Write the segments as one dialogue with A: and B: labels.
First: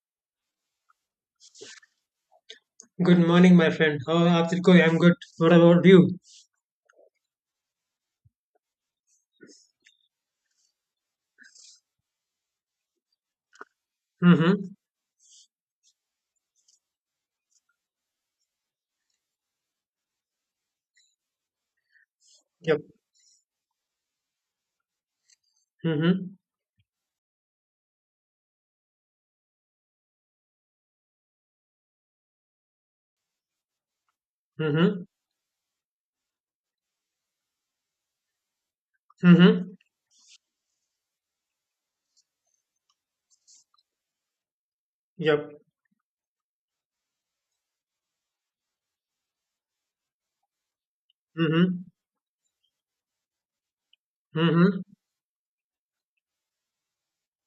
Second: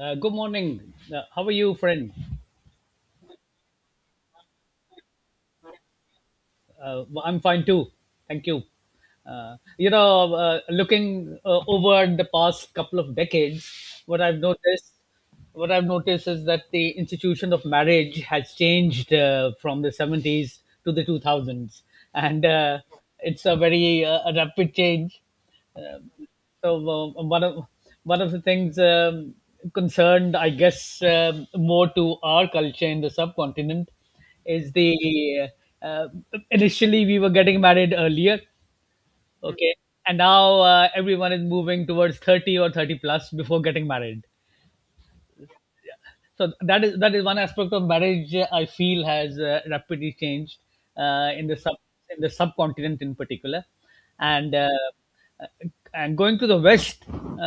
A: Good morning. How are you, friend?
B: Good morning, my friend. How are you? I'm good. What about you?
A: Well, I'm fine too. Thank you. Looking over the past couple of decades, what I've
B: Mm-hmm.
A: noticed, what I've noticed is that the institution of marriage has changed from the 70s to the 2000s, and
B: Yep.
A: it's a very a rapid change. Um,
B: Mm-hmm.
A: so, one of the things, concerned, I guess, more to our culture in the subcontinent, is
B: Mm-hmm.
A: the uh, initially we were getting married earlier.
B: Mm-hmm.
A: Okay. And now, everyone is moving towards 30 or 30 plus before getting married.
B: Yep.
A: So that is one aspect of marriage, I feel, has rapidly changed, uh, in the sub
B: Mm-hmm.
A: in the subcontinent in particular. and uh,
B: Mm-hmm.
A: uh, and going to the west,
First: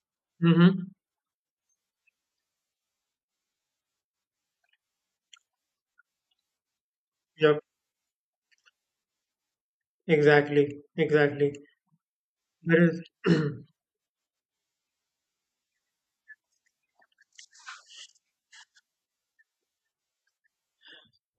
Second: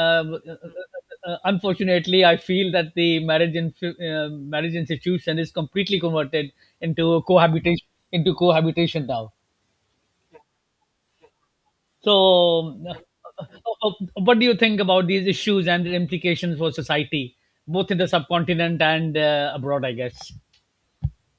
B: Mm-hmm.
A: unfortunately I feel that the marriage institution is completely converted into
B: Yep.
A: cohabitation, now.
B: Exactly. Exactly.
A: So,
B: That is
A: what do you think about these issues and their implications for society, both in the subcontinent and, abroad, I guess?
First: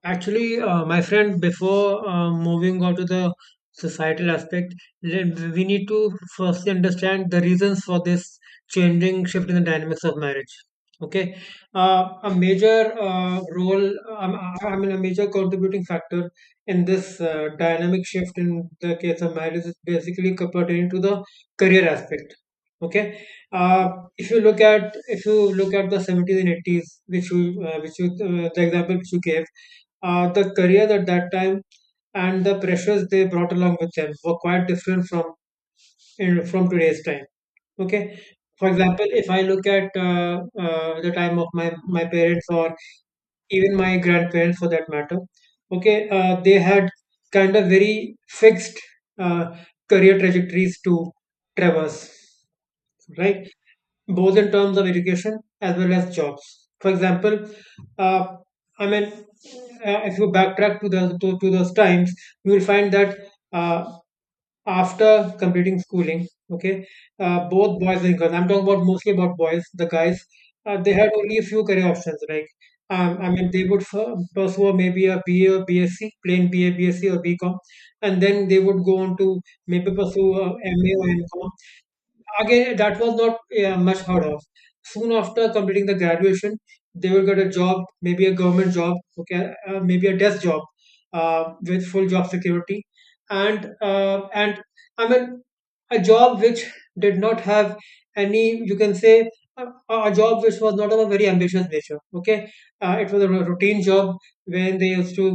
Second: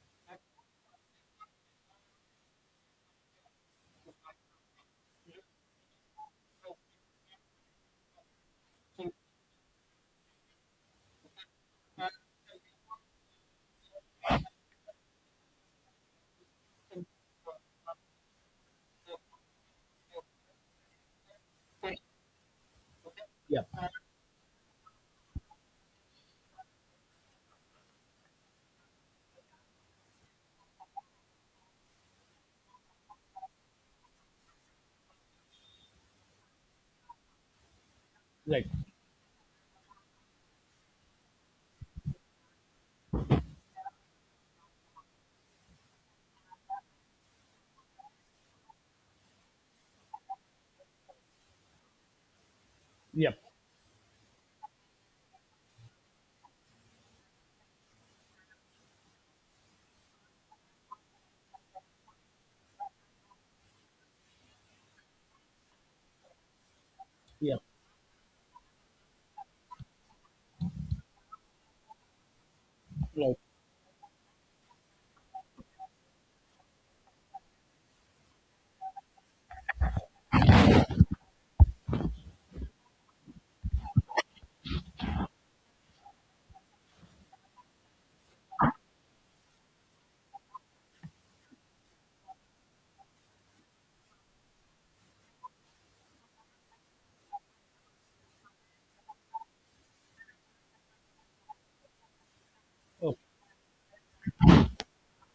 B: actually, my friend, before moving on to the societal aspect, we need to firstly understand the reasons for this changing shift in the dynamics of marriage. Okay, a major role, um, I mean, a major contributing factor in this dynamic shift in the case of marriage is basically pertaining to the career aspect. Okay,
A: Yeah.
B: uh, if you look at if you look at the 70s and 80s, which you the example which you gave. Uh, the career at that time and the pressures they brought along with them were quite different from from today's time. Okay,
A: Right.
B: for example, if I look at the time of my parents or even my grandparents for that matter. Okay, they had kind of very fixed uh, career trajectories to traverse,
A: Yep.
B: right, both in terms of education as well as jobs. For example, uh, I mean, if you backtrack to the to those times, you will find that uh, after completing schooling, okay,
A: Yep.
B: both boys and girls. I'm talking about mostly about boys. The guys, they had only a few career options. Like, um, I
A: Right.
B: mean, they would pursue maybe a BA or BSc, plain BA, BSc or BCom, and then they would go on to maybe pursue a MA or MCom. Again, that was not, yeah, much heard of. Soon after completing the graduation, they will get a job, maybe a government job. Okay, maybe a desk job with full job security, and I mean a job which did not have any, you can say, a, a job which was not of a very ambitious nature. Okay, it
A: Oh,
B: was a routine job when they used to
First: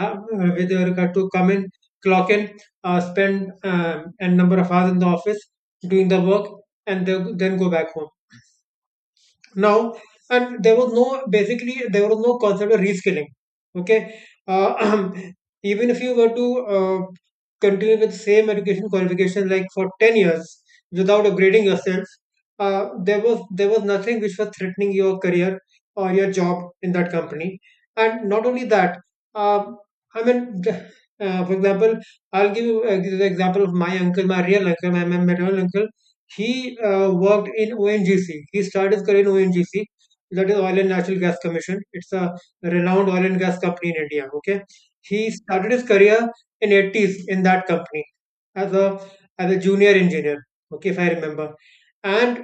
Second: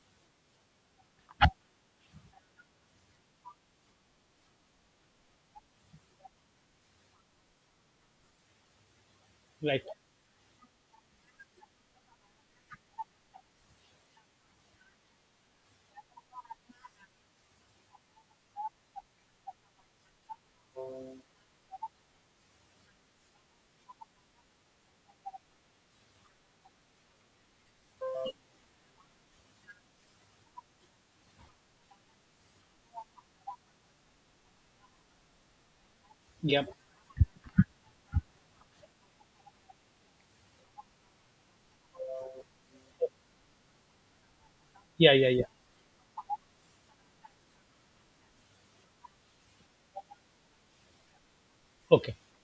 B: have, where they were required to come in, clock in, spend a number of hours in the office doing the work, and they, then go back home
A: right.
B: now. And there was no, basically there was no, concept of reskilling. Okay, uh, even if you were to uh, continue with same education qualification like for 10 years without upgrading yourself, there was nothing which was threatening your career or your job in that company. And not only that, uh, I mean, for example, I'll give you the example of my uncle, my real uncle, my maternal uncle.
A: Yep.
B: He worked in ONGC. He started his career in ONGC, that is Oil and Natural Gas Commission. It's a renowned oil and gas company in India. Okay,
A: Yeah. Yeah.
B: he
A: Yeah.
B: started his career in 80s in that company as a as a junior engineer, okay, if I remember.
A: Okay.
B: And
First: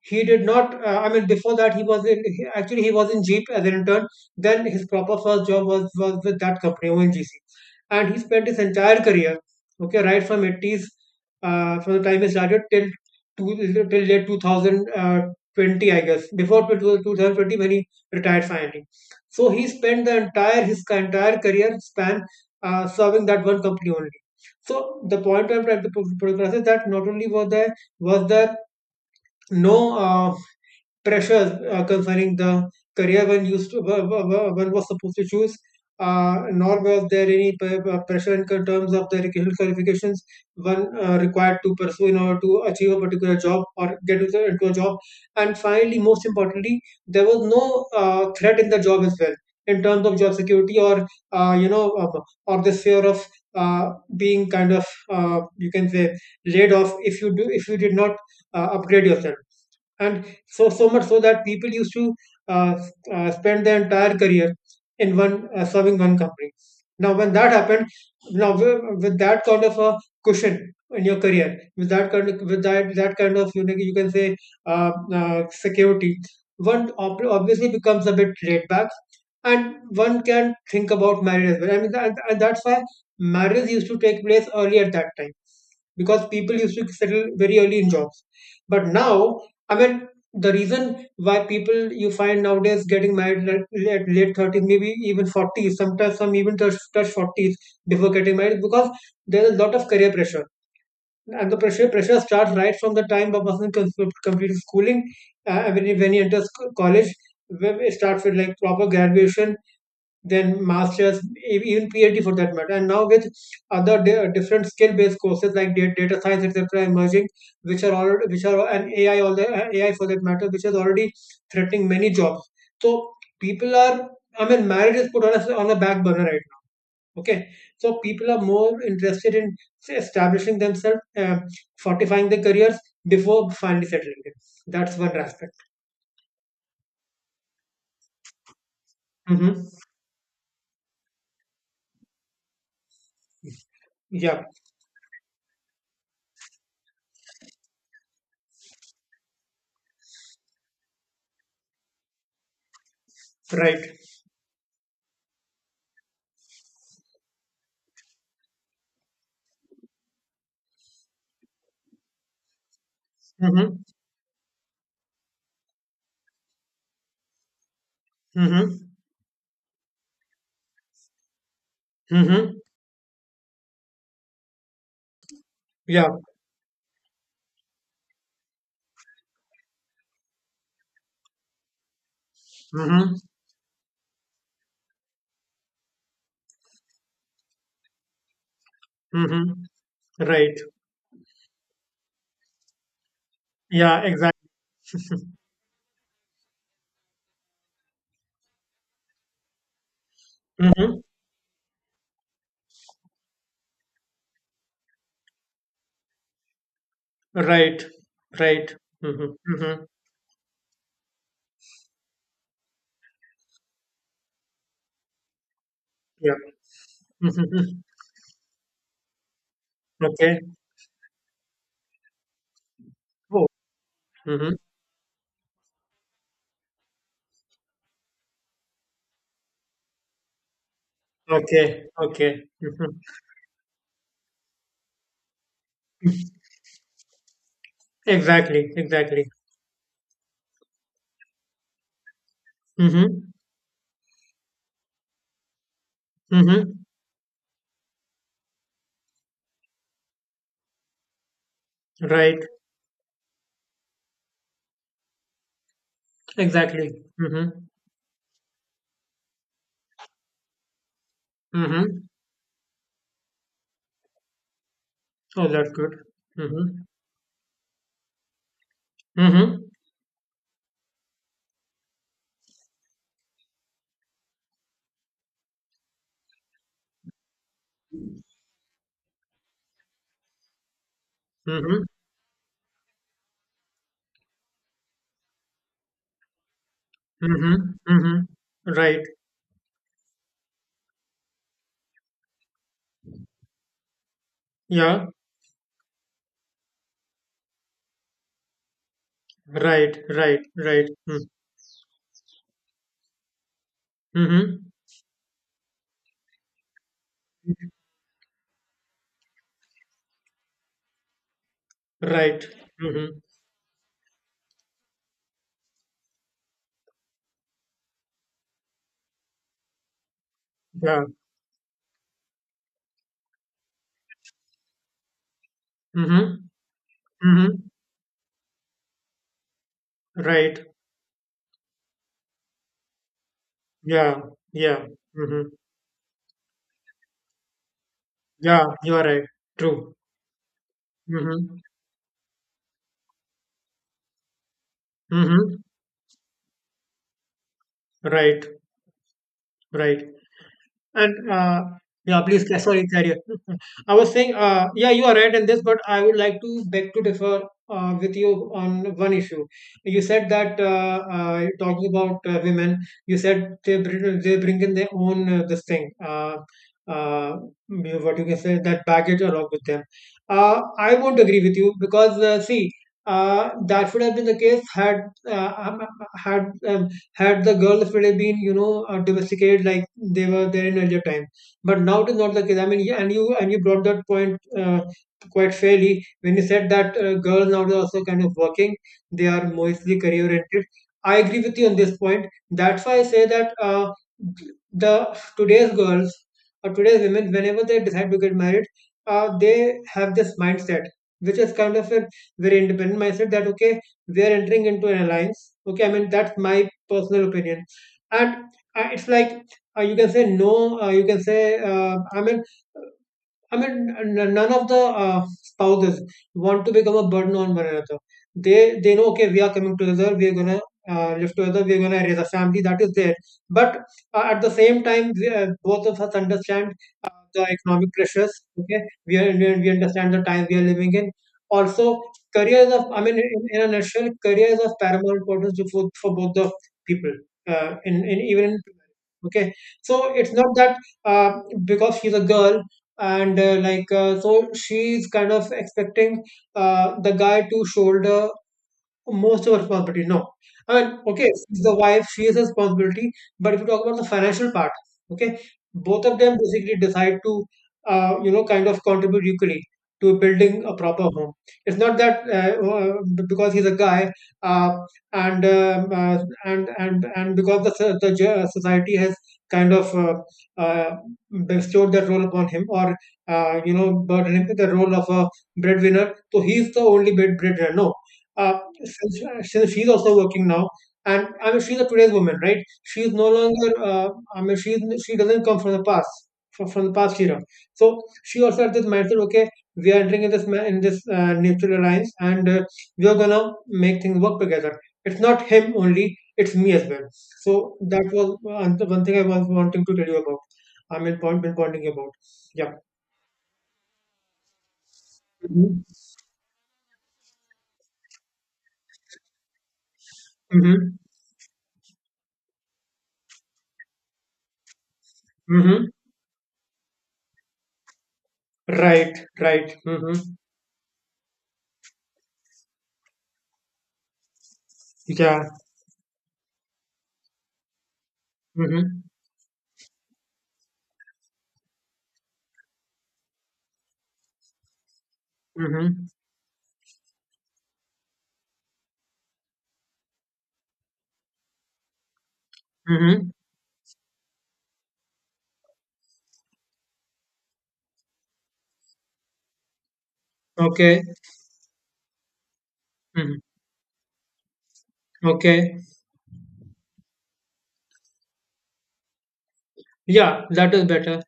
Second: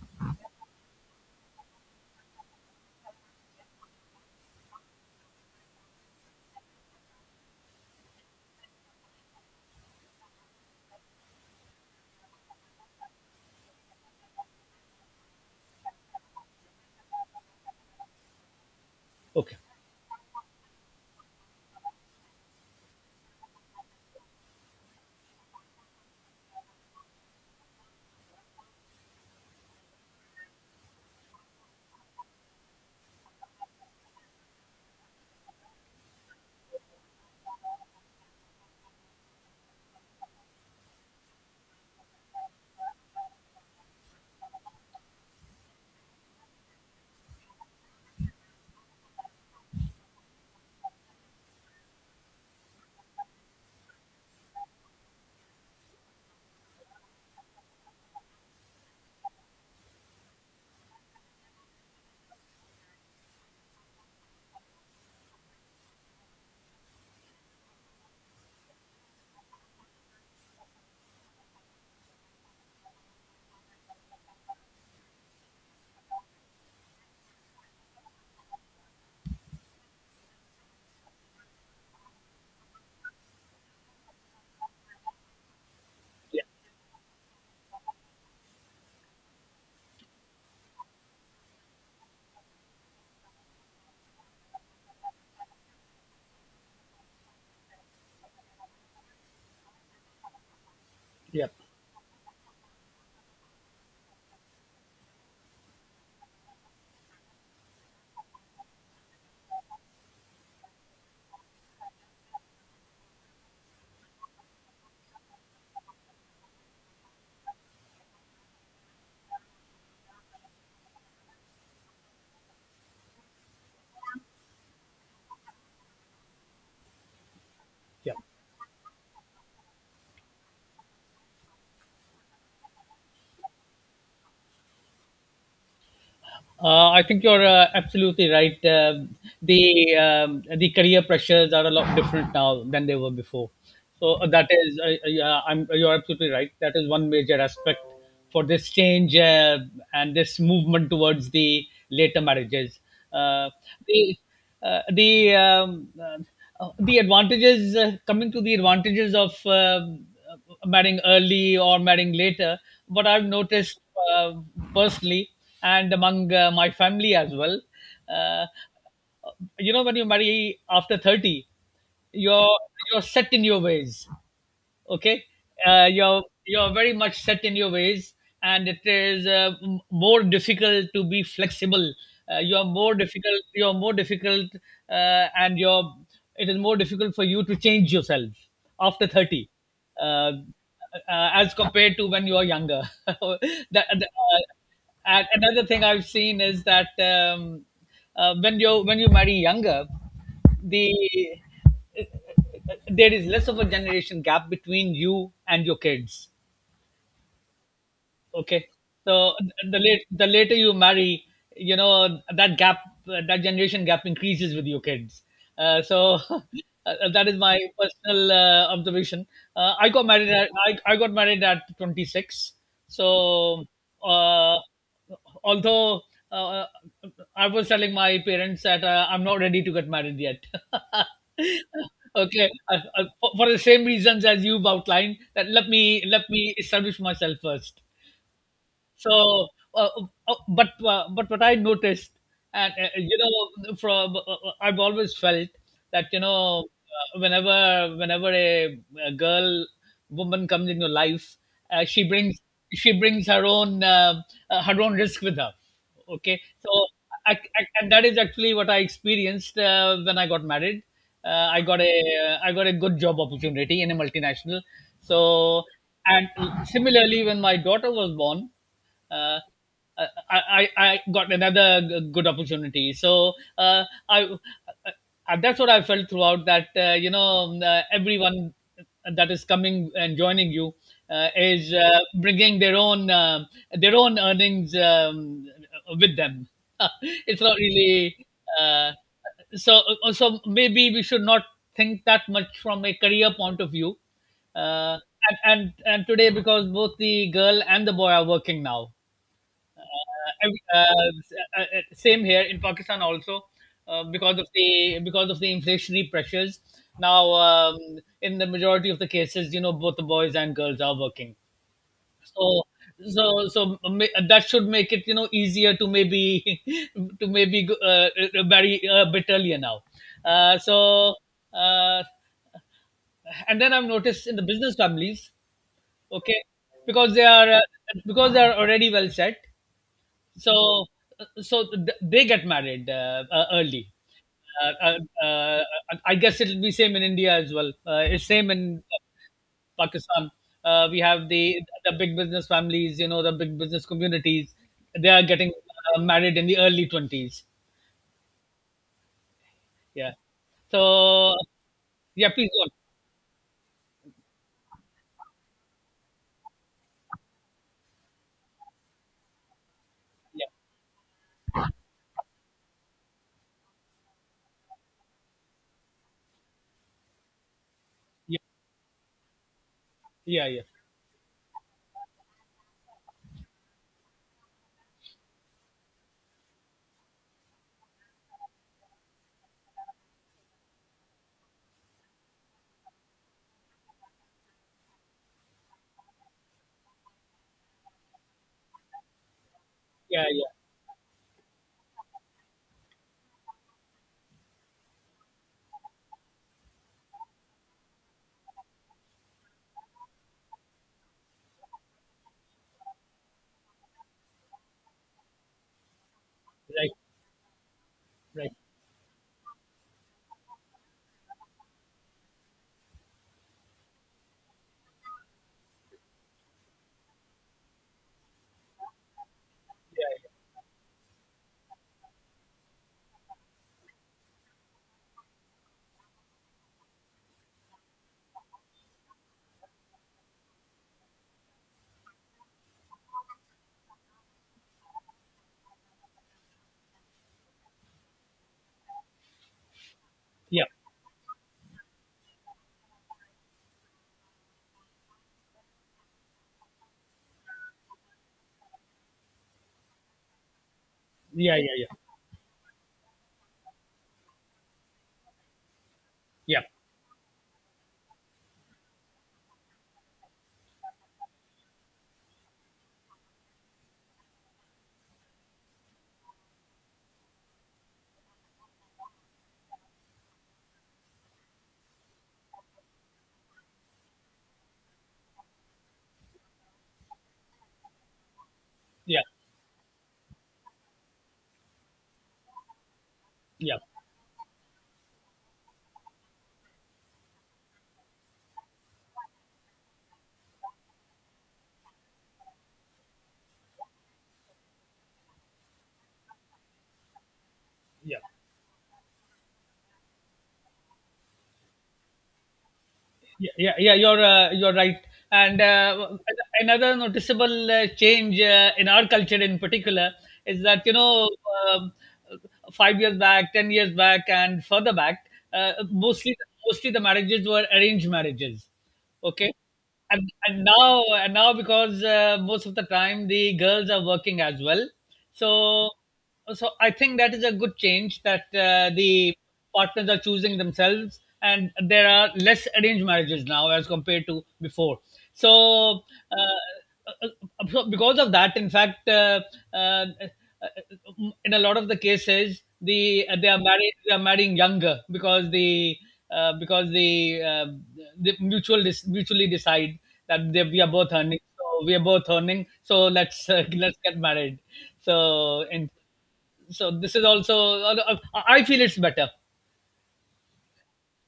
B: he did not, I mean, before that he was in, actually he was in jeep as an intern. Then his proper first job was with that company ONGC. And he spent his entire career, okay, right from 80s, from the time he started till two, till late 2020, I guess, before 2020, when he retired finally. So
A: Okay.
B: he spent the entire his entire career span serving that one company only. So the point I'm trying to progress is that not only was there no pressures concerning the career one used to, one was supposed to choose. Nor was there any pressure in terms of the educational qualifications one required to pursue in order to achieve a particular job or get into a job. And finally, most importantly, there was no threat in the job as well in terms of job security or uh, you know uh, or this fear of uh, being kind of, you can say, laid off if you do if you did not upgrade yourself. And so much so that people used to uh, spend their entire career in one, serving one company. Now, when that happened, now with, that kind of a cushion in your career, with that kind of, with that kind of, you know, you can say, uh, security, one obviously becomes a bit laid back, and one can think about marriage as well. I mean, and that's why marriage used to take place early at that time because
A: Yep.
B: people used to settle very early in jobs. But now, I mean, the reason why people you find nowadays getting married at late, late 30s, maybe even 40s, sometimes some even touch 40s before getting married, because there's a lot of career pressure. And
A: Yep.
B: the pressure starts right from the time a person completes schooling. When, when he enters college, when it starts with like proper graduation, then masters, even PhD for that matter. And now with other different skill-based courses like data science, etc., emerging, which are already, which are an AI, all the AI for that matter, which is already threatening many jobs. So people are, I mean, marriage is put on a back burner right now. Okay, so
A: Yep.
B: people are more interested in, say, establishing themselves, fortifying their careers before finally settling in. That's one aspect.
A: I think you're absolutely right. Um
B: Hmm.
A: the um, the career pressures are a lot different now than they were before. So,
B: Yeah,
A: that is, yeah, you're absolutely right. That is one major aspect for this change, and this movement towards the later marriages. Uh,
B: right.
A: the uh, the um, the advantages, coming to the advantages of, marrying early or marrying later. But I've noticed,
B: Hmm.
A: uh, personally and among, my family as well, uh,
B: Hmm.
A: when you marry after 30, you're,
B: Hmm.
A: you're set in your ways. Okay.
B: Yeah.
A: You're very much set in your ways, and it is more difficult to be flexible.
B: Mm-hmm.
A: You're more difficult and you're it is more difficult for you to change yourself after 30,
B: Mm-hmm.
A: uh, uh,
B: Right.
A: as compared to when you are younger.
B: Yeah,
A: That,
B: exactly.
A: uh, and another thing I've seen is that, when you marry younger, the
B: Mm-hmm.
A: uh, uh, there is less of a generation gap between you and your kids.
B: Right.
A: Okay.
B: Right.
A: So
B: Mm-hmm.
A: the
B: Mm-hmm.
A: late the later you marry, you know, that gap, that generation gap increases with your kids. So,
B: Yeah.
A: that is my
B: Mm-hmm.
A: personal observation. I got married
B: Okay.
A: at I, I got married at 26.
B: Oh.
A: So,
B: Mm-hmm.
A: uh, although, uh, I was telling my parents that I'm not ready to get married yet.
B: Okay. Okay.
A: Okay.
B: Mm-hmm.
A: For the same reasons as you've outlined, that, let me establish myself first.
B: Exactly.
A: So,
B: Exactly.
A: uh, uh, but what I noticed, and, you
B: Mm-hmm.
A: know, from I've always felt that,
B: Mm-hmm.
A: whenever a girl, woman comes into life, uh, she brings
B: Right.
A: she brings her own, her own risk with her. Okay, so,
B: Exactly. Mm-hmm.
A: and that is actually what I experienced when I got married. I got
B: Mm-hmm.
A: a I got a good job opportunity in a multinational.
B: Oh,
A: So,
B: that's good.
A: and
B: Mm-hmm.
A: similarly, when my daughter was born, uh,
B: Mm-hmm.
A: I got another good opportunity. So, I, uh, that's what I felt throughout: that, everyone that is coming and joining you is,
B: Mm-hmm.
A: bringing their own, earnings, with them. It's not
B: Mm-hmm.
A: really.
B: Mm-hmm.
A: uh,
B: Right.
A: So maybe we should not think that much from a career point of view. Uh,
B: Yeah.
A: and, and today, because both the girl and the boy are working now,
B: Right. Right.
A: uh, uh,
B: Right. Mm-hmm.
A: uh, same here in Pakistan also, because of
B: Mm-hmm.
A: the because of the inflationary pressures. Now, in the majority of the cases, you know, both the boys and girls are working.
B: Right.
A: So,
B: Mm-hmm.
A: so that should make it, you know, easier to maybe, to maybe marry a bit earlier now.
B: Yeah.
A: So, uh, and then I've noticed in the business families. Okay.
B: Mm-hmm.
A: Because they are,
B: Mm-hmm.
A: because they are already well set.
B: Right.
A: So, they get married early.
B: Yeah. Yeah.
A: Uh, uh,
B: Mm-hmm.
A: uh, I guess it'll be same in India as well. It's same
B: Yeah.
A: in
B: You are right. True.
A: Pakistan. We have
B: Mm-hmm.
A: the big business families, you know, the big business communities. They are getting
B: Mm-hmm.
A: married in the early 20s.
B: Right. Right.
A: Yeah.
B: And
A: So,
B: yeah,
A: yeah,
B: please,
A: please go on.
B: sorry, carry on. I was saying, yeah, you are right in this, but I would like to beg to differ with you on one issue. You said
A: Yeah,
B: that talking about women, you said they bring in their own this thing. Uh, you- what you can say, that baggage along with them.
A: yeah, yeah, yeah,
B: I won't agree with you because, see, that would have been the case had, uh, um, had uh, had the girls would have been, you know, domesticated like they were there in earlier time. But now it is not the case. I mean, yeah, and you brought that point quite fairly when you said that girls now are also kind of working. They are mostly career
A: yeah, yeah.
B: oriented. I agree with you on this point. That's why I say that, the today's girls or today's women, whenever they decide to get married, they have this mindset, which is kind of a very independent mindset, that okay, we are entering into an alliance. Okay, I mean, that's my
A: Right,
B: personal opinion. And
A: right.
B: it's like, you can say no, you can say, uh, i mean I mean, none of the spouses want to become a burden on one another. They know, okay, we are coming together, we are gonna live together, we are gonna raise a family, that is there, but at the same time both of us understand the economic pressures. Okay, we understand the time we are living in. Also, careers of, I mean, in a nutshell, careers of paramount importance for both the people. In even in, okay, so it's not
A: Yeah,
B: that uh, because she's a girl, and so she's kind of expecting the guy to shoulder most of our responsibility. No, I mean, okay,
A: yeah, yeah,
B: she's the
A: yeah, yeah,
B: wife, she has a responsibility. But if you talk about the financial part, okay, both of them
A: yeah,
B: basically decide to, you know, kind of contribute equally to building a proper home. It's not that because he's a guy, uh, and um, uh, and because the society has kind of uh, bestowed that role upon him, or you know, the role of a breadwinner. So he's the only breadwinner. No, uh,
A: yeah,
B: since, since she's also working now, and I mean she's a today's woman, right, she's no
A: yeah,
B: longer
A: yeah.
B: i mean she she doesn't come from the past, from the past era, so she also had this mindset, okay, we are entering in this neutral alliance, and we are gonna make things work together, it's not him only, it's me as well. So that
A: Yeah.
B: was one thing I was wanting to tell you about. I mean, pointing about, yeah.
A: Yeah, yeah, yeah, you're right. And,
B: Mm-hmm.
A: another noticeable change in our culture, in particular, is that, you
B: Mm-hmm.
A: know, um, 5 years back, 10 years back, and further back, uh,
B: Mm-hmm.
A: mostly mostly the marriages were arranged marriages.
B: Right.
A: Okay.
B: Right. Mm-hmm.
A: And now, because, most of the time, the girls are working as well,
B: Yeah.
A: so so I think that is a good change, that
B: Mm-hmm.
A: the partners are choosing themselves and there are less arranged marriages now as compared to before. So,
B: Mm-hmm.
A: uh, uh, because of that, in fact, uh, uh, in a lot of the cases,
B: Mm-hmm.
A: they are marrying younger because, the because the mutual mutually decide that, we are
B: Okay.
A: both earning, so we are both earning, so
B: Hmm.
A: let's, let's get married. So,
B: Okay.
A: in so this is also, I feel, it's better.
B: Yeah, that is better.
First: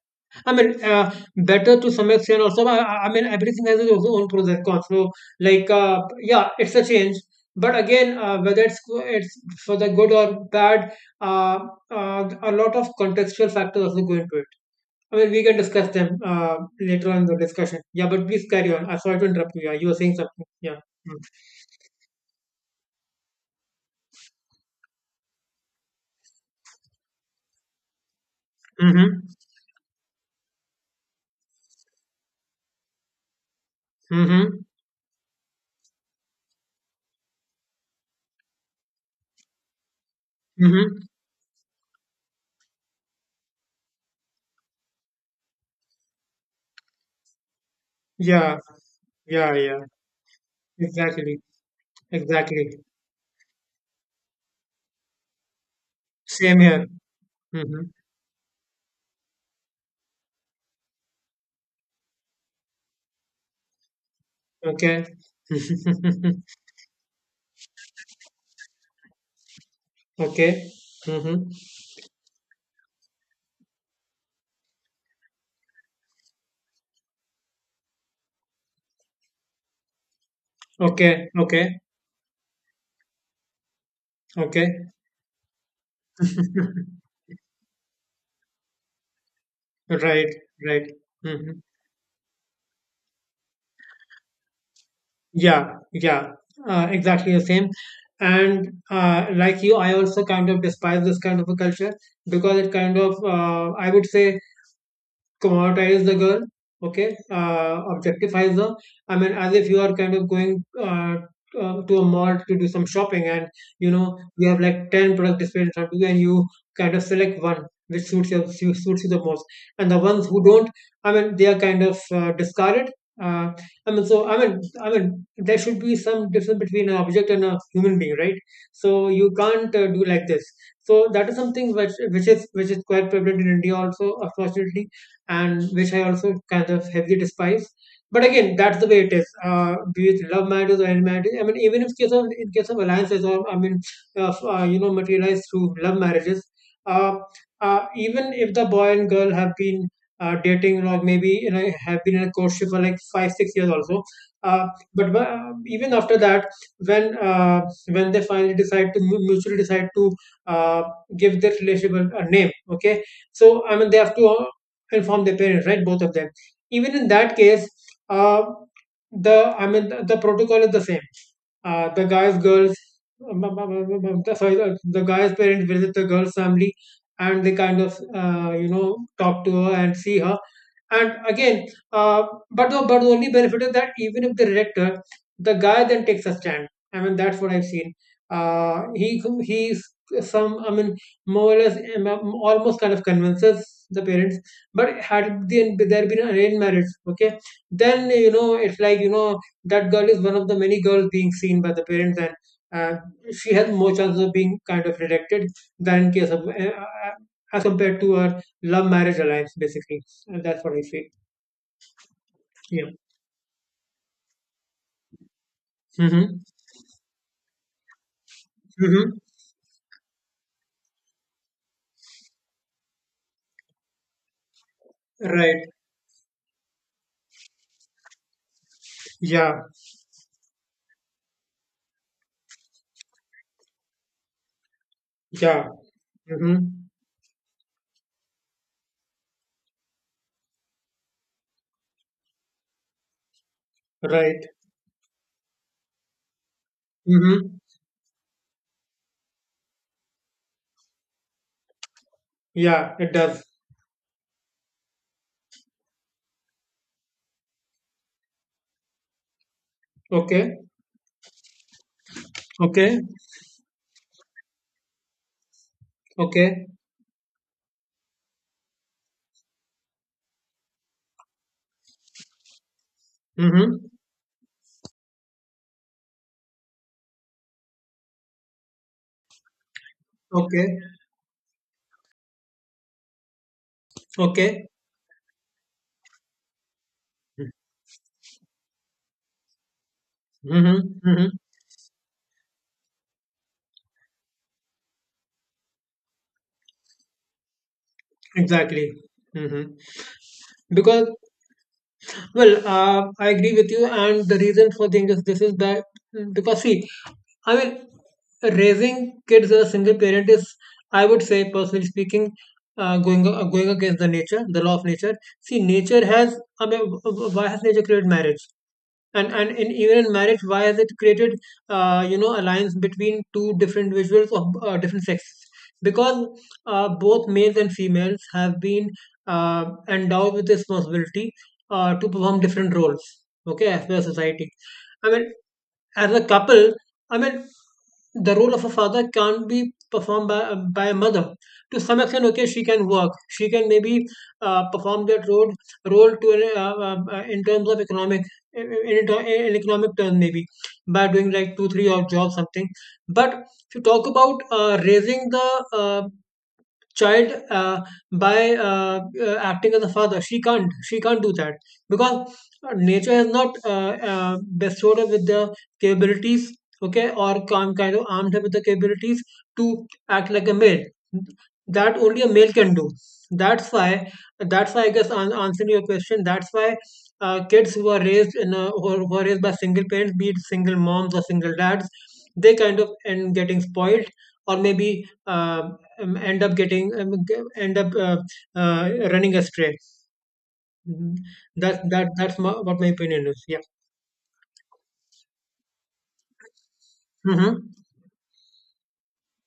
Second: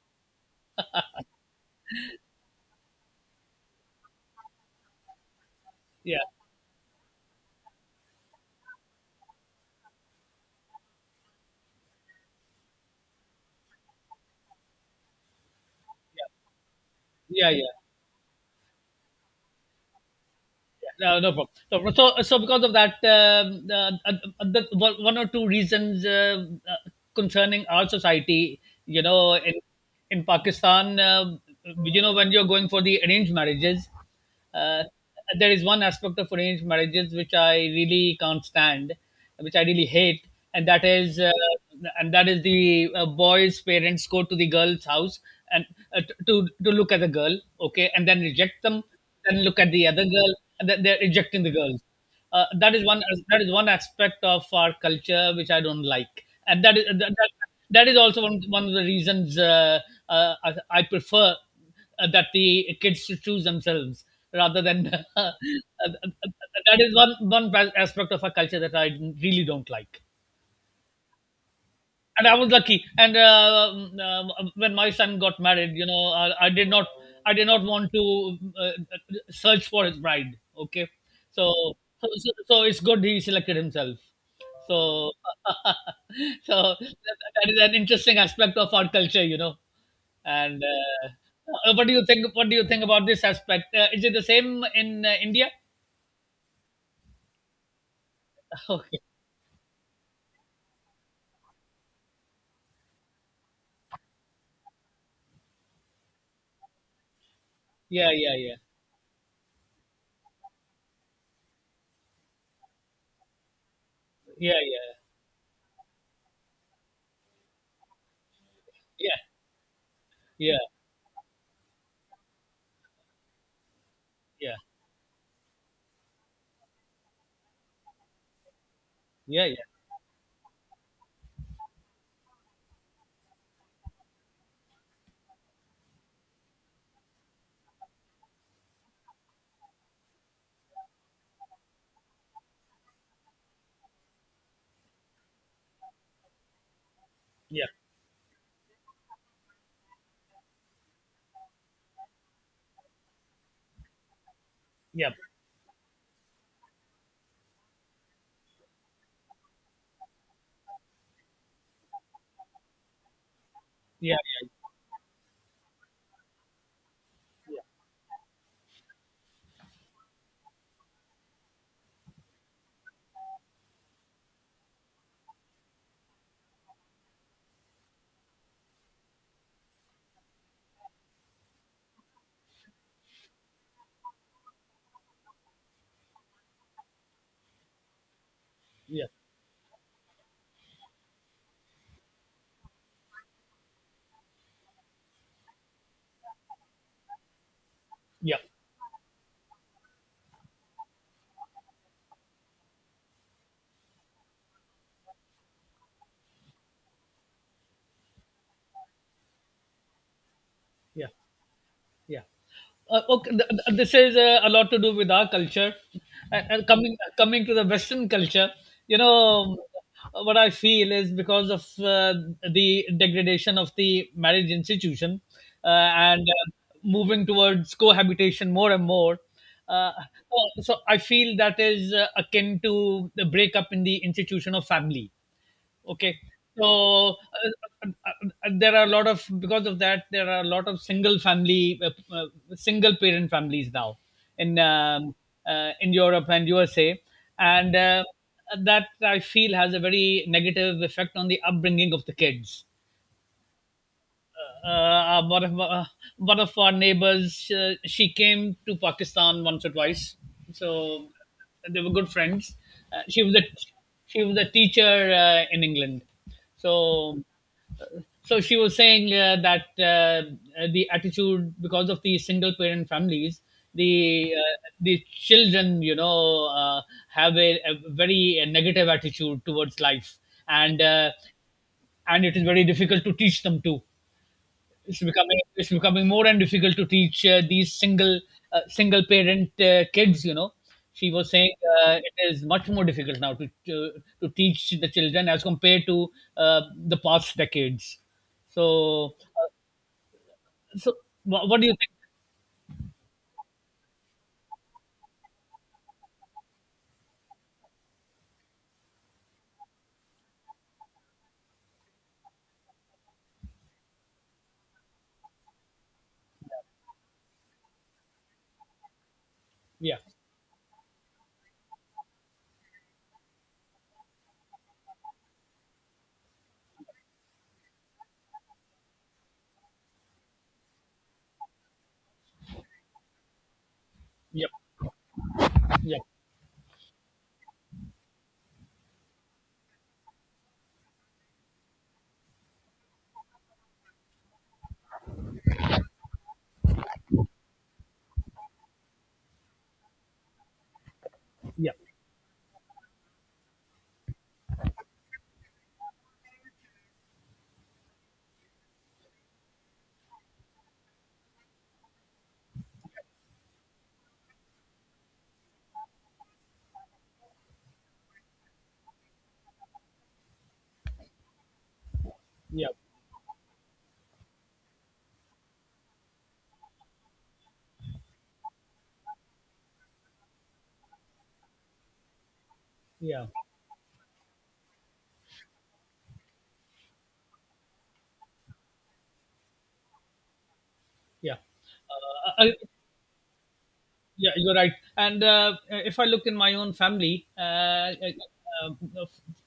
B: I mean, uh, Better to some extent also. I mean, everything has its own pros and cons. So,
A: Yeah,
B: yeah, it's a change. But again, whether it's for the good or bad, uh, a lot of contextual factors also go into it. I mean, we can discuss them later on in the
A: yeah, yeah.
B: discussion. Yeah, but please carry on. I'm sorry to interrupt you. Yeah, you were saying something. Yeah.
A: Yeah. No,
B: Mm-hmm.
A: no problem. No problem. So, because of that, one or two reasons concerning our society, you
B: Mm-hmm.
A: know, in Pakistan, you know, when you're going for the arranged marriages,
B: Mm-hmm.
A: uh, there is one aspect of arranged marriages which I really can't stand, which I really hate. And that
B: Mm-hmm.
A: is, the boy's parents go to the girl's house and, to look at the girl, okay, and then
B: Yeah.
A: reject them and
B: Yeah.
A: look at
B: Yeah.
A: the other girl, and that they're
B: Exactly,
A: ejecting the girls. That
B: exactly.
A: is one, that is one aspect of our culture which I don't like.
B: Same
A: And that is,
B: here.
A: that, that
B: Hmm.
A: that is also one of the reasons, I prefer, that the kids to choose themselves rather than,
B: Okay.
A: that is one one aspect of our culture that I really don't like.
B: Okay. Hmm.
A: And I was lucky. And, when my son got married, you know, I did not want to search for his bride. Okay.
B: Okay.
A: So,
B: Okay.
A: it's good he selected himself.
B: Okay.
A: So, so, that is an interesting aspect of our culture, you know.
B: Right.
A: And,
B: Right. Hmm.
A: what do you think? What do you think about this aspect? Is it the same in India?
B: Yeah. Yeah. Exactly the same. And
A: Okay.
B: like you, I also kind of despise this kind of a culture because it kind of, I would say, commoditize the girl. Okay.
A: Yeah, yeah,
B: Objectifies
A: yeah,
B: her. I mean, as if you are kind of going uh, to a mall to do some shopping, and you know, you
A: yeah,
B: have
A: yeah,
B: like 10 product displayed in front of you, and you kind of select one which suits you suits you the most, and the ones who
A: yeah,
B: don't, I mean, they are kind of discarded. uh, i mean so i
A: yeah,
B: mean i mean there should be some difference between an object and a human being, right? So you
A: yeah, yeah, yeah,
B: can't do like this. So that is something which is quite prevalent in India also, unfortunately, and which I also kind of heavily despise. But again, that's the way it is. Be it love marriages or any marriages. I mean, even if case of in case of alliances, or I mean, of, you know, materialized through love marriages. Uh, Even if the boy and girl have been dating, or maybe you know, have been in a courtship for like 5 6 years also. Uh,
A: yeah,
B: but
A: yeah,
B: uh, even after that, when uh, when they finally decide to mutually decide to uh, give their relationship a name, okay, so I mean, they have
A: yeah.
B: to and from their parents, right? Both of them. Even in that case, uh, the I mean the protocol is the same. The guy's girls the- sorry the guy's parents visit the girl's family, and they kind of you know, talk to her and see her. And again, uh, but the only benefit is that even if they reject her, the guy then takes a stand. I mean, that's what I've seen. uh,
A: Yeah.
B: he he's some, I mean, more or less almost kind of convinces the parents. But had it there been an arranged marriage, okay, then you
A: Yeah,
B: know, it's like you know, that girl is one of the many girls being seen by the parents, and uh, she has more chances of being kind of rejected than in case of uh, as compared to her love marriage alliance, basically. And that's what I feel.
A: yeah, yeah.
B: Yeah.
A: Okay. This is a lot to do with our culture.
B: Mm-hmm.
A: And coming to the Western culture, you
B: Mm-hmm.
A: know, what I feel is, because of the degradation of the marriage institution,
B: Right.
A: and, moving towards cohabitation more and more.
B: Yeah.
A: Uh, so I feel that is akin to the breakup in the institution of family.
B: Yeah.
A: Okay.
B: Mm-hmm.
A: So, uh, uh, there are a lot of because of that there are a lot of single parent families now
B: Right.
A: in, in Europe and USA,
B: Mm-hmm.
A: and that I feel has a very negative effect on the upbringing of the kids.
B: Yeah, it does.
A: uh, uh, one of uh, one of our neighbors. She came to Pakistan once or twice,
B: Okay.
A: so they were good friends.
B: Okay.
A: Uh, she was a she was a teacher in England.
B: Okay.
A: So so she was saying, that, the attitude, because of the single parent families,
B: Mm-hmm.
A: the uh, the children, you know, have a, very negative attitude towards life,
B: Okay.
A: and, and it is very difficult to teach them too.
B: Okay.
A: It's becoming more and difficult to teach, these single, single parent kids, you know.
B: Mm-hmm.
A: She
B: Mm-hmm.
A: was saying, it is much more difficult now to, to teach the children as compared to, uh, the past decades.
B: Exactly.
A: So,
B: Mm-hmm.
A: so
B: Because
A: what do you think?
B: well, I agree with you, and the reason for the injustice is that because see, I mean, raising kids as a single parent is, I would say, personally speaking, going against the nature, the law of nature. See, nature has, I mean, why has nature created marriage? And in even
A: Yeah,
B: in marriage, why has it created you know, alliance between two different individuals of different sexes, because both males and females have been endowed with this responsibility to perform different roles, okay, as per
A: yeah,
B: society. I mean,
A: yeah,
B: as a couple, I mean, the role of a father can't be performed by a mother. To some extent, okay, she can work, she can maybe perform that role, to an, in terms of economic, in economic term maybe, by doing like two
A: yeah,
B: three odd jobs something. But if you talk about raising the child by acting as a father, she can't, she can't do that, because nature has not bestowed her with the capabilities, okay, or can kind of armed her with the capabilities to act like a male, that only a male
A: yeah,
B: can do. That's why, I guess, answering your question, that's why kids who are raised in a, who are raised by single parents, be it single moms or single dads, they kind of
A: yeah,
B: end getting spoiled, or maybe uh, end up getting end up running astray. Mhm.
A: yeah.
B: That's my, what my opinion is. Yeah.
A: Yeah, you're right. And, if I look in my own family,
B: Mm-hmm.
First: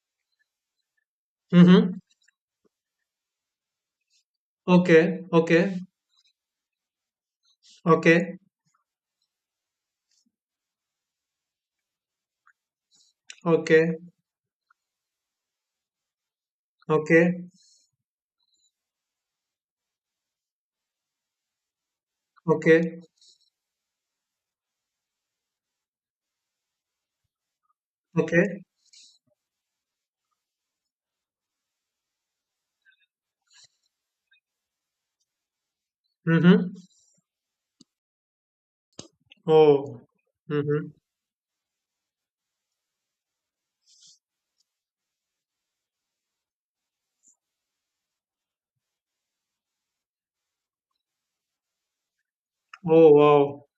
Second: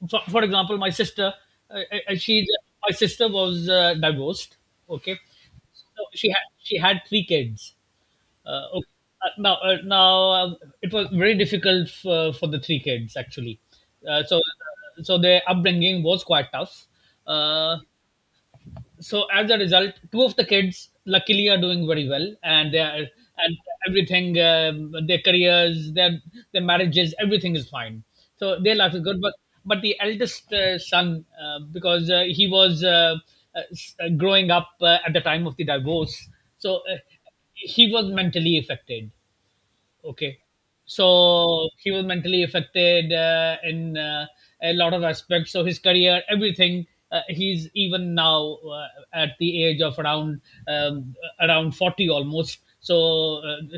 A: for example, my sister,
B: Mm-hmm.
A: she my sister was divorced. Okay,
B: Okay. Okay.
A: so she had three kids.
B: Okay.
A: Okay. Now, it was very difficult for, the three kids actually.
B: Okay.
A: So, their upbringing was quite tough.
B: Okay.
A: Uh, so as a result, two of the kids luckily are doing very well, and they
B: Okay.
A: are and everything, their careers, their marriages, everything is fine. So
B: Okay.
A: their life is good, but the eldest son, because growing up at the time of the divorce,
B: Mm-hmm.
A: so uh, he was mentally affected.
B: Oh.
A: Okay.
B: Mm-hmm.
A: So he was mentally affected in a lot of aspects. So his career, everything. He's even now at the age of um, around 40 almost.
B: Oh
A: So
B: wow.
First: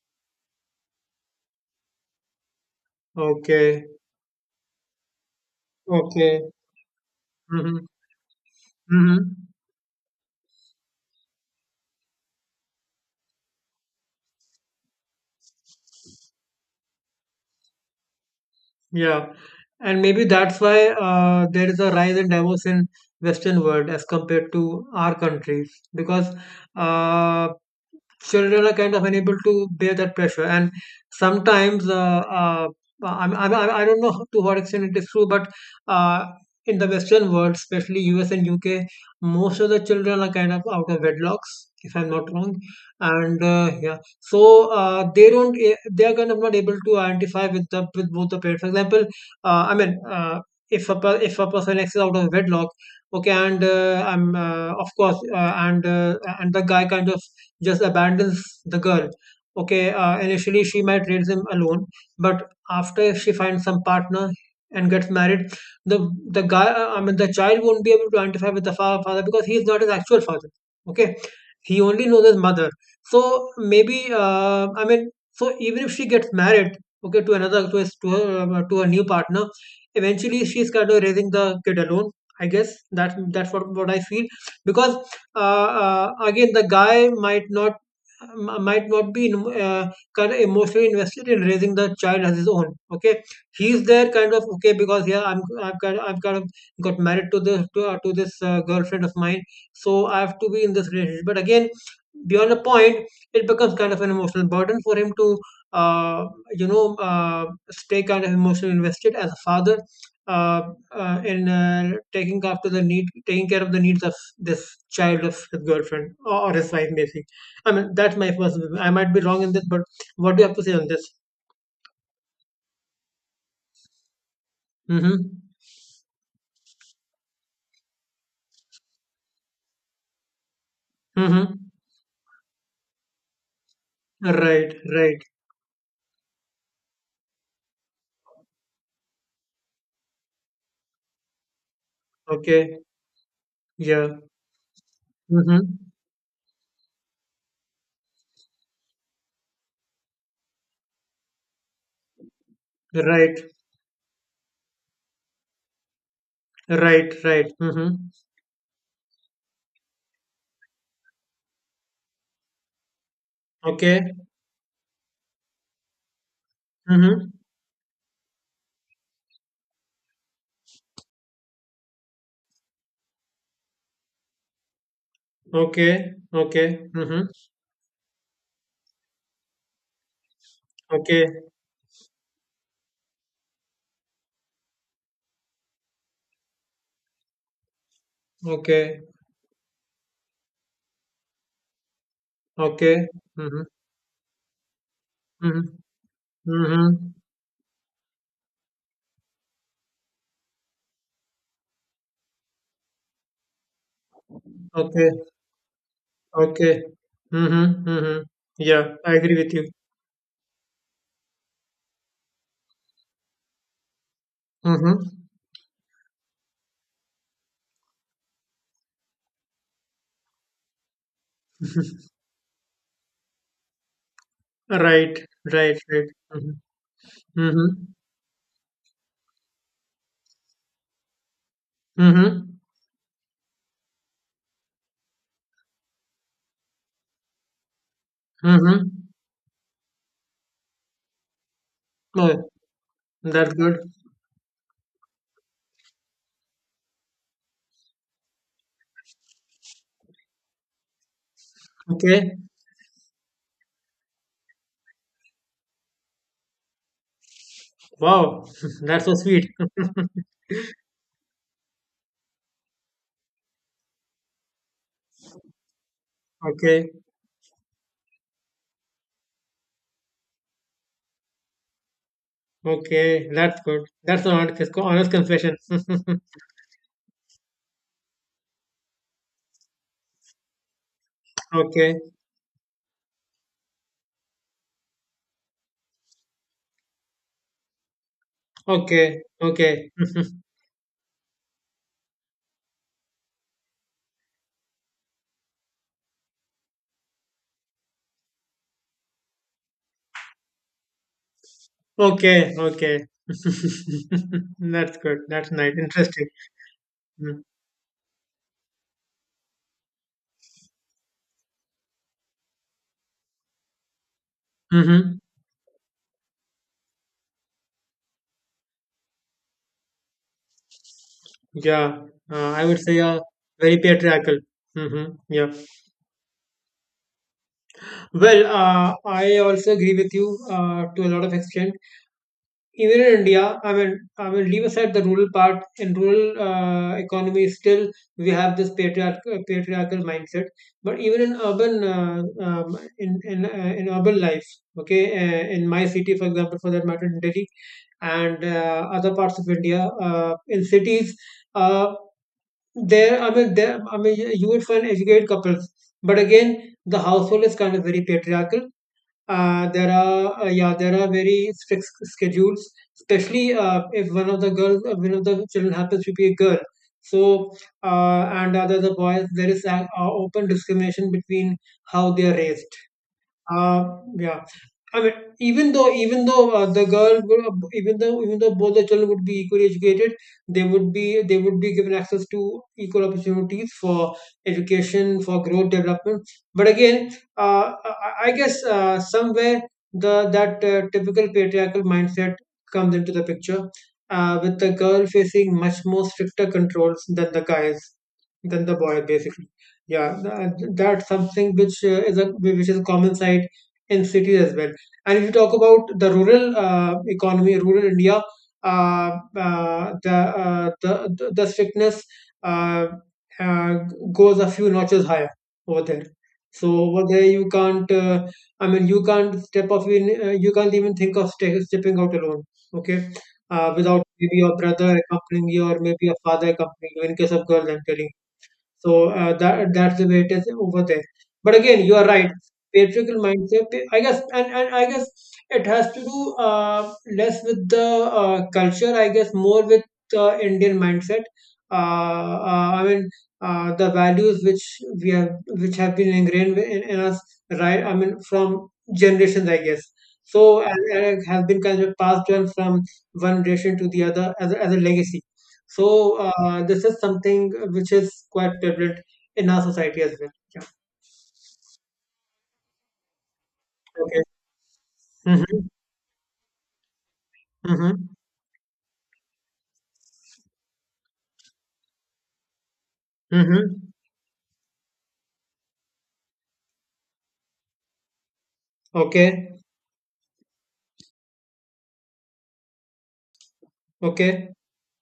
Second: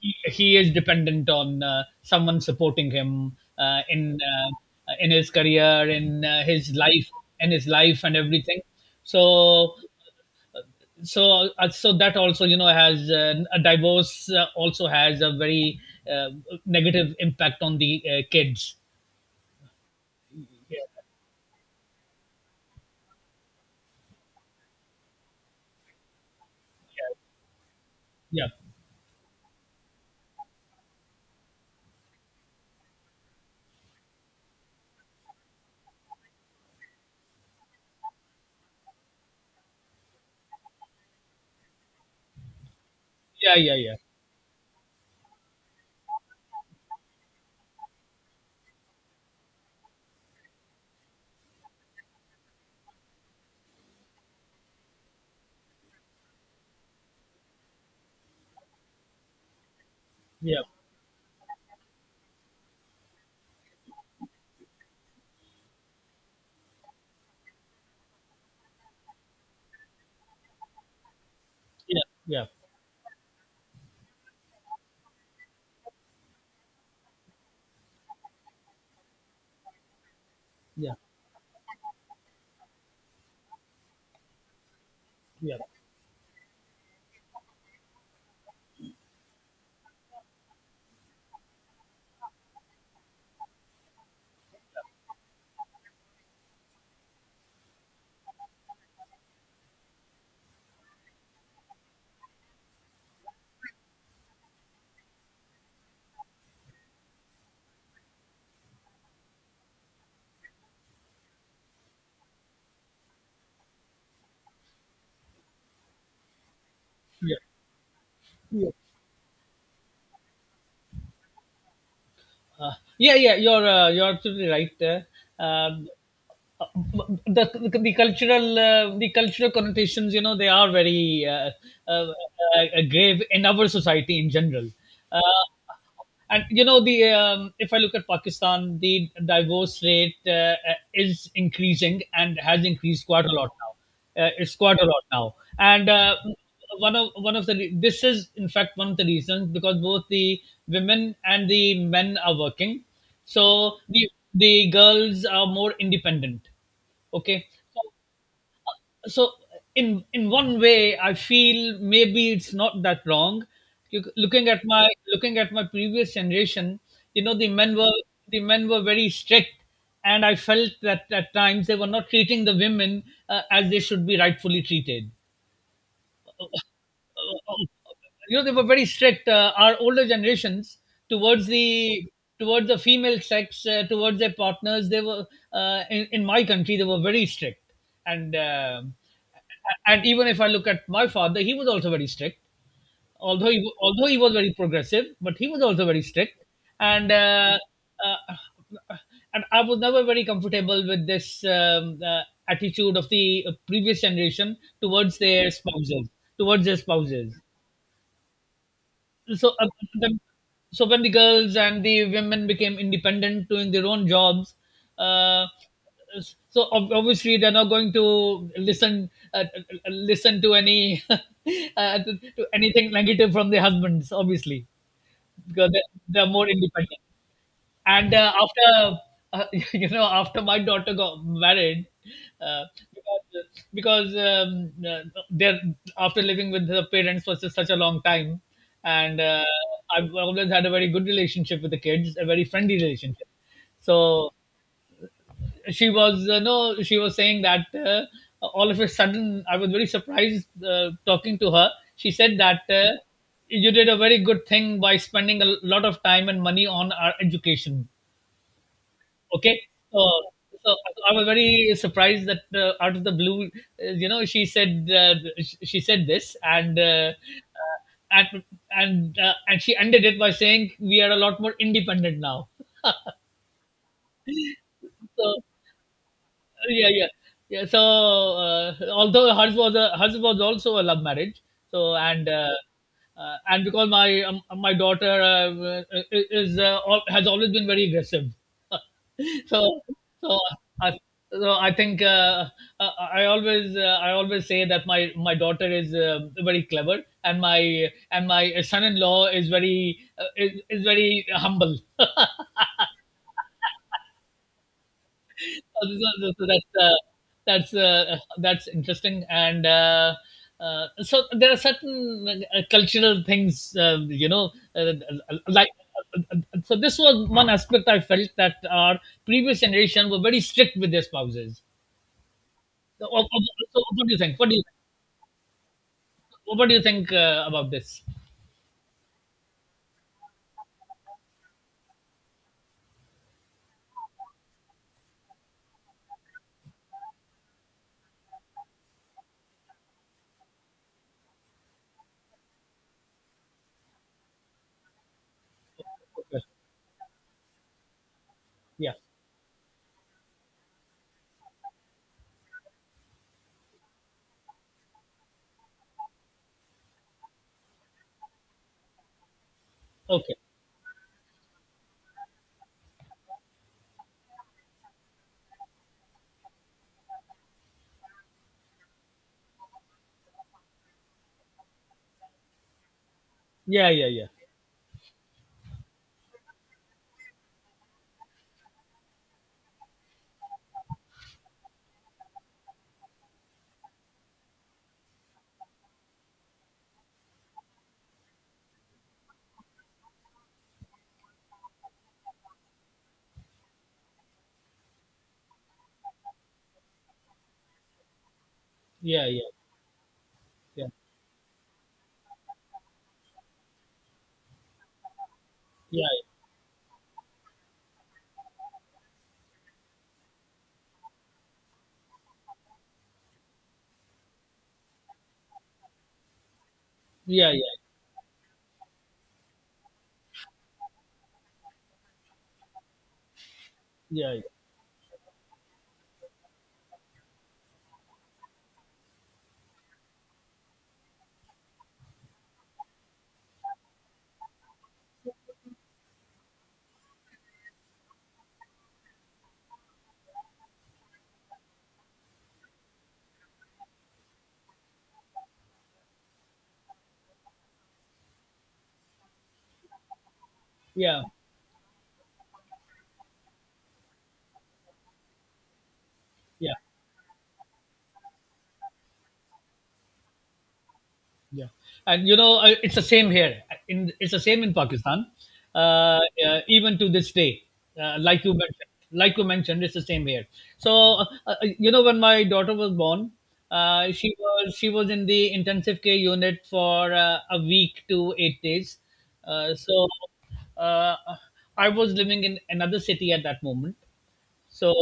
A: he is dependent on someone supporting him uh,
B: Okay.
A: in uh, in his career, in
B: Okay.
A: uh, his life, in his
B: Mm-hmm.
A: life and everything.
B: Mm-hmm.
A: So so that also has a divorce also has a very uh, negative impact on the kids.
B: Yeah. And maybe that's
A: Yeah,
B: why there is a rise in divorce in Western world as compared to our country, because uh,
A: yeah
B: children are kind of unable to bear that pressure, and sometimes I don't know to what extent it is true, but uh, in the Western world, especially US and UK, most of the children are kind of out of wedlocks, if I'm not wrong. And
A: yeah yeah
B: yeah, so they don't eh, they are kind of not able to identify with the with both the parents, for example. uh, i mean uh, if a if a person x is out of wedlock, okay, and I'm of course, and the guy kind of just abandons the girl. Okay,
A: yeah
B: initially she might raise him alone, but after she finds some partner and gets married, the the guy, I mean, the child won't be able to identify with the father, because he is not his actual father. Okay, he
A: yeah
B: only knows his
A: yeah
B: mother. So maybe, I mean, so even if she gets married, okay, to another, to her, to a new partner, eventually she's kind
A: yeah
B: of raising the kid alone. I guess that that's what I feel, because
A: yeah yeah yeah
B: again, the guy might not, might not be kind of emotionally invested in raising the child as his own, okay. He's there kind of okay, because yeah, I am kind of, I've kind of got married to this girlfriend of mine, so I have to be in this relationship. But again, beyond a point, it becomes kind of an emotional burden for him to uh, you know, stay kind of emotionally invested as a father uh, in taking after the need, taking care of the needs of this child of his girlfriend or his wife, maybe. I mean, that's my first.
A: yeah
B: I might be wrong in this, but what do you have to say on this?
A: yeah, yeah you're absolutely right,
B: Mm-hmm.
A: the, the cultural, the cultural connotations, you know, they are very
B: Mm-hmm.
A: uh, uh, grave in our society in general.
B: Right. Right.
A: Uh, and you know the If I look at Pakistan, the divorce rate is increasing and has
B: Okay.
A: increased quite a lot
B: Yeah.
A: now. It's quite a lot now.
B: Mm-hmm.
A: And one of the re- this is in fact one of the reasons because both the women and the men are working,
B: Right.
A: so the girls are more independent.
B: Right.
A: Okay,
B: Right.
A: so,
B: Mm-hmm.
A: so in one way I feel maybe it's not that wrong.
B: Okay.
A: Looking at my previous generation, you
B: Mm-hmm.
A: know, the men were very strict, and I felt that at times they were not treating the women as they should be rightfully treated.
B: Okay. Okay. Mm-hmm.
A: uh, um, you know, they were very strict, our older generations,
B: Okay.
A: towards the female sex, towards their partners. They were in my country, they were very strict. and um
B: Okay.
A: and even if I look at my father, he was also very strict.
B: Okay.
A: although he,
B: Mm-hmm.
A: wa- although he was very progressive, but he was
B: Mm-hmm.
A: also very strict. and
B: Mm-hmm.
A: uh, uh, and I was never very comfortable with this attitude of the previous generation
B: Okay.
A: towards their spouses, towards their
B: Okay.
A: spouses
B: Mm-hmm. Mm-hmm. Yeah, I agree
A: so
B: with
A: uh,
B: you.
A: when- so when the girls and the women became independent, doing their own jobs,
B: Mhm.
A: uh, obviously they're not going to listen. Listen to any to anything negative from their husbands, obviously,
B: Right.
A: because
B: Right.
A: they're,
B: Right.
A: they're more
B: Mhm.
A: independent.
B: Mhm.
A: And after uh, after my daughter got married,
B: Mhm.
A: uh, because they're after living with her parents for such a long time,
B: Mhm.
A: and I've always had a very good relationship with the kids, a
B: Oh,
A: very friendly relationship.
B: that's good.
A: So she was no she was saying that, all of a sudden, I was very surprised talking to her. She said
B: Okay.
A: that, "You did a very good thing by spending a lot of time and money on our education."
B: Wow. That's so sweet.
A: Okay. Uh, so I was very surprised that, out of the blue, she said, she said this. and
B: Okay.
A: uh, uh, and and uh, and she ended it by saying, "We are a lot more independent now."
B: Okay. That's good. That's an honest, honest
A: So
B: confession.
A: yeah, yeah, yeah. So although hers was also a love marriage. So
B: Okay.
A: and because my daughter has always been very aggressive.
B: Okay.
A: so
B: Okay.
A: so I, so I think, I always, I always say that my daughter is very clever, and my son-in-law is very humble.
B: Okay. Okay. That's good. That's nice.
A: Oh, this
B: Interesting.
A: is- this that's uh,
B: Mm-hmm.
A: that's That's interesting. And So there are certain cultural things,
B: Mm-hmm.
A: uh, like uh, this was one aspect I felt, that our previous generation were very strict with their spouses.
B: Yeah. I would say
A: so what
B: very
A: so what do you
B: patriarchal.
A: think? what do you
B: Mm-hmm. Yeah.
A: what do you think about this?
B: Well, I also agree with you to a lot of extent. Even in India, I mean, leave aside the rural part. In rural economy, still we have this patriarchal mindset. But even in urban in urban life, okay, in my city, for
A: Okay.
B: example, for that matter, in Delhi, and
A: yeah
B: other parts of India. In cities, uh, there I mean, you would find educated couples, but again, the household is kind of very patriarchal. There
A: okay
B: are yeah, there are very strict schedules, especially if one of the girls, one of the children happens to be a girl. So and other the boys, there is an open discrimination between how they are raised.
A: yeah yeah yeah
B: Yeah. I mean, even though the girl, even though both the children would be equally educated, they would be given access to equal opportunities for education, for growth, development. But again, uh, I guess somewhere the that typical patriarchal mindset comes into the picture, with the girl facing much more stricter controls than the guys, than the boy
A: yeah
B: basically.
A: yeah
B: Yeah,
A: yeah
B: that's something which is a which is a common sight in cities as well. And if you talk about
A: yeah
B: the rural economy, rural India, uh, uh, the, the strictness uh, uh, goes a few notches higher over there. So over there, you
A: yeah yeah
B: can't you can't step off in you can't even think of stepping out alone, okay, without maybe
A: yeah
B: your brother accompanying you or maybe a father accompanying you, in case of girls, I'm telling you. So that that's the way it is over there. But again, you are right. Patriarchal mindset, I guess, and I guess it has to do less with the culture, I guess, more with the Indian mindset. I mean, the values which we have, which have been ingrained in us, right? I mean, from generations, I guess. So, and
A: yeah
B: it has been kind of passed on from one generation to the other as a legacy. So
A: yeah
B: this is something which is quite prevalent in our society as well. Yeah.
A: Yeah, and you know, it's the same here. In
B: Okay.
A: it's the same in Pakistan.
B: Mm-hmm.
A: Uh, Even to this day,
B: Mm-hmm.
A: like you mentioned, it's the same here. So, when my daughter was born,
B: Mm-hmm.
A: she was in the intensive care unit for a week to 8 days.
B: Okay.
A: Uh, so uh, I was living in another city at that moment.
B: Okay.
A: So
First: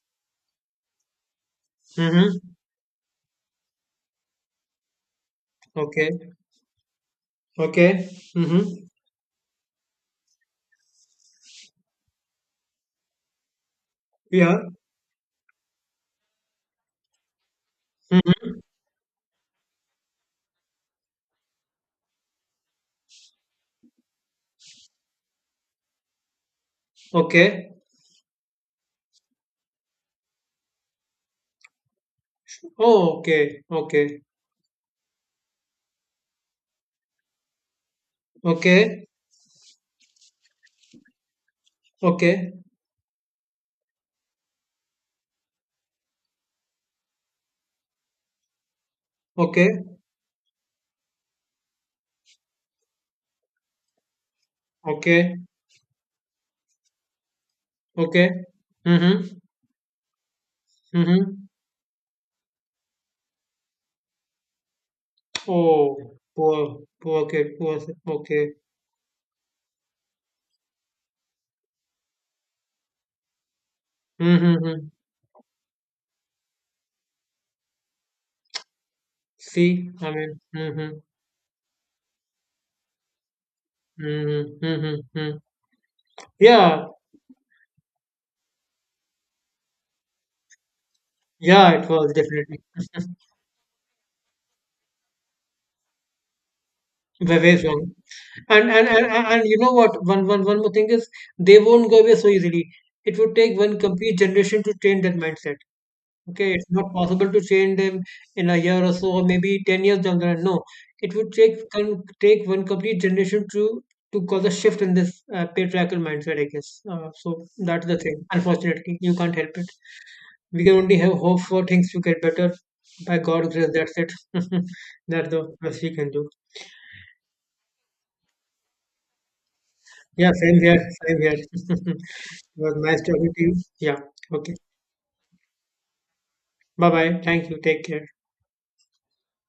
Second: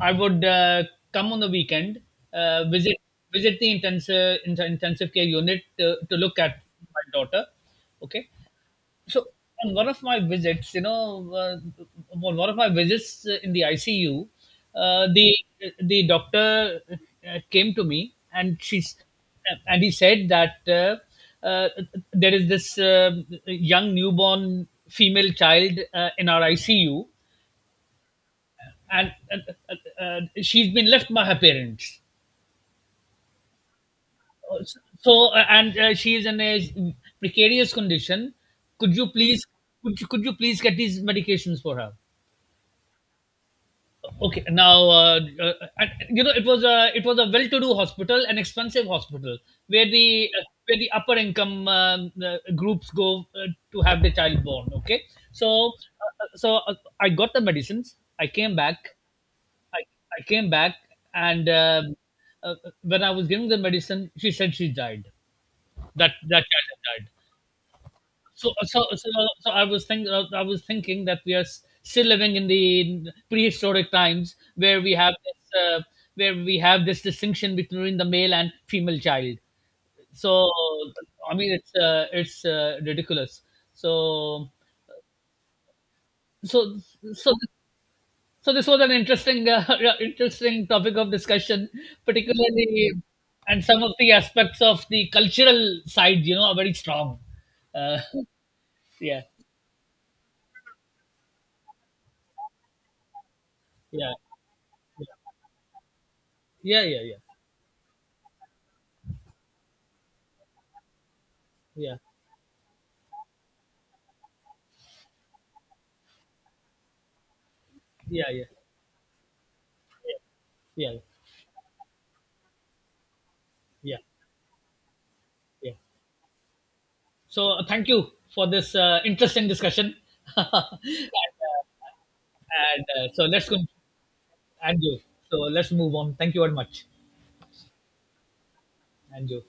A: I would come on the weekend,
B: Mm-hmm.
A: uh, visit visit the intensive care unit to
B: Okay.
A: look at my daughter.
B: Okay.
A: Okay,
B: Mm-hmm.
A: so on one of my visits, you know, on one of my visits in the ICU,
B: Yeah.
A: uh, the the doctor came to me and
B: Mm-hmm.
A: she's and he said that there is this young newborn female child in our ICU,
B: Okay.
A: and she's been left by her parents.
B: Oh, okay. Okay.
A: So, and she is in a precarious condition. Could
B: Okay.
A: you please, could you please get these medications for her?
B: Okay.
A: Okay. now and, you know it was a well-to-do hospital, an expensive hospital,
B: Okay.
A: where the upper income groups go to have the child born. Okay,
B: Okay.
A: so so uh, I got the medicines. I
B: Okay.
A: came back.
B: Mm-hmm.
A: I, I came back,
B: Mm-hmm.
A: and uh, when I was giving the medicine, she said she died.
B: Oh,
A: That that cat
B: poor,
A: had died.
B: poor kid, poor. Okay.
A: So so so, so I was thinking, that we are still living in the prehistoric times where
B: Mm-hmm.
A: we have this distinction between the male and female child.
B: See, I mean,
A: So
B: mm-hmm.
A: I mean, it's ridiculous. So
B: Mm-hmm. Mm-hmm. Mm-hmm.
A: so
B: Yeah,
A: so So this was an interesting, interesting topic of discussion,
B: yeah, it was definitely
A: particularly, and some of the aspects of the cultural side, you know, are very strong.
B: ve- very strong.
A: Uh, yeah,
B: And you know what? One one one more thing is they won't go away so easily. It would take one
A: yeah,
B: complete generation to change that mindset. Okay, it's
A: yeah,
B: not
A: yeah, yeah,
B: possible to change them in a year or so, or maybe 10 years down the line. No, it would take
A: yeah,
B: can take one complete generation to cause a shift in this patriarchal mindset, I guess. So that's the thing.
A: yeah, yeah,
B: Unfortunately, you can't help it. We can
A: yeah,
B: only have hope for things to get better. By God's grace, that's
A: yeah,
B: it. That's the
A: yeah.
B: best we can do.
A: So thank you for this interesting discussion,
B: Yeah,
A: and,
B: same
A: uh,
B: here. Same here. It was
A: and
B: nice
A: so
B: talking to
A: let's
B: you.
A: go
B: Yeah. Okay.
A: and you. So let's move on. Thank you very much.
B: Bye bye. Thank you. Take care.
A: And you.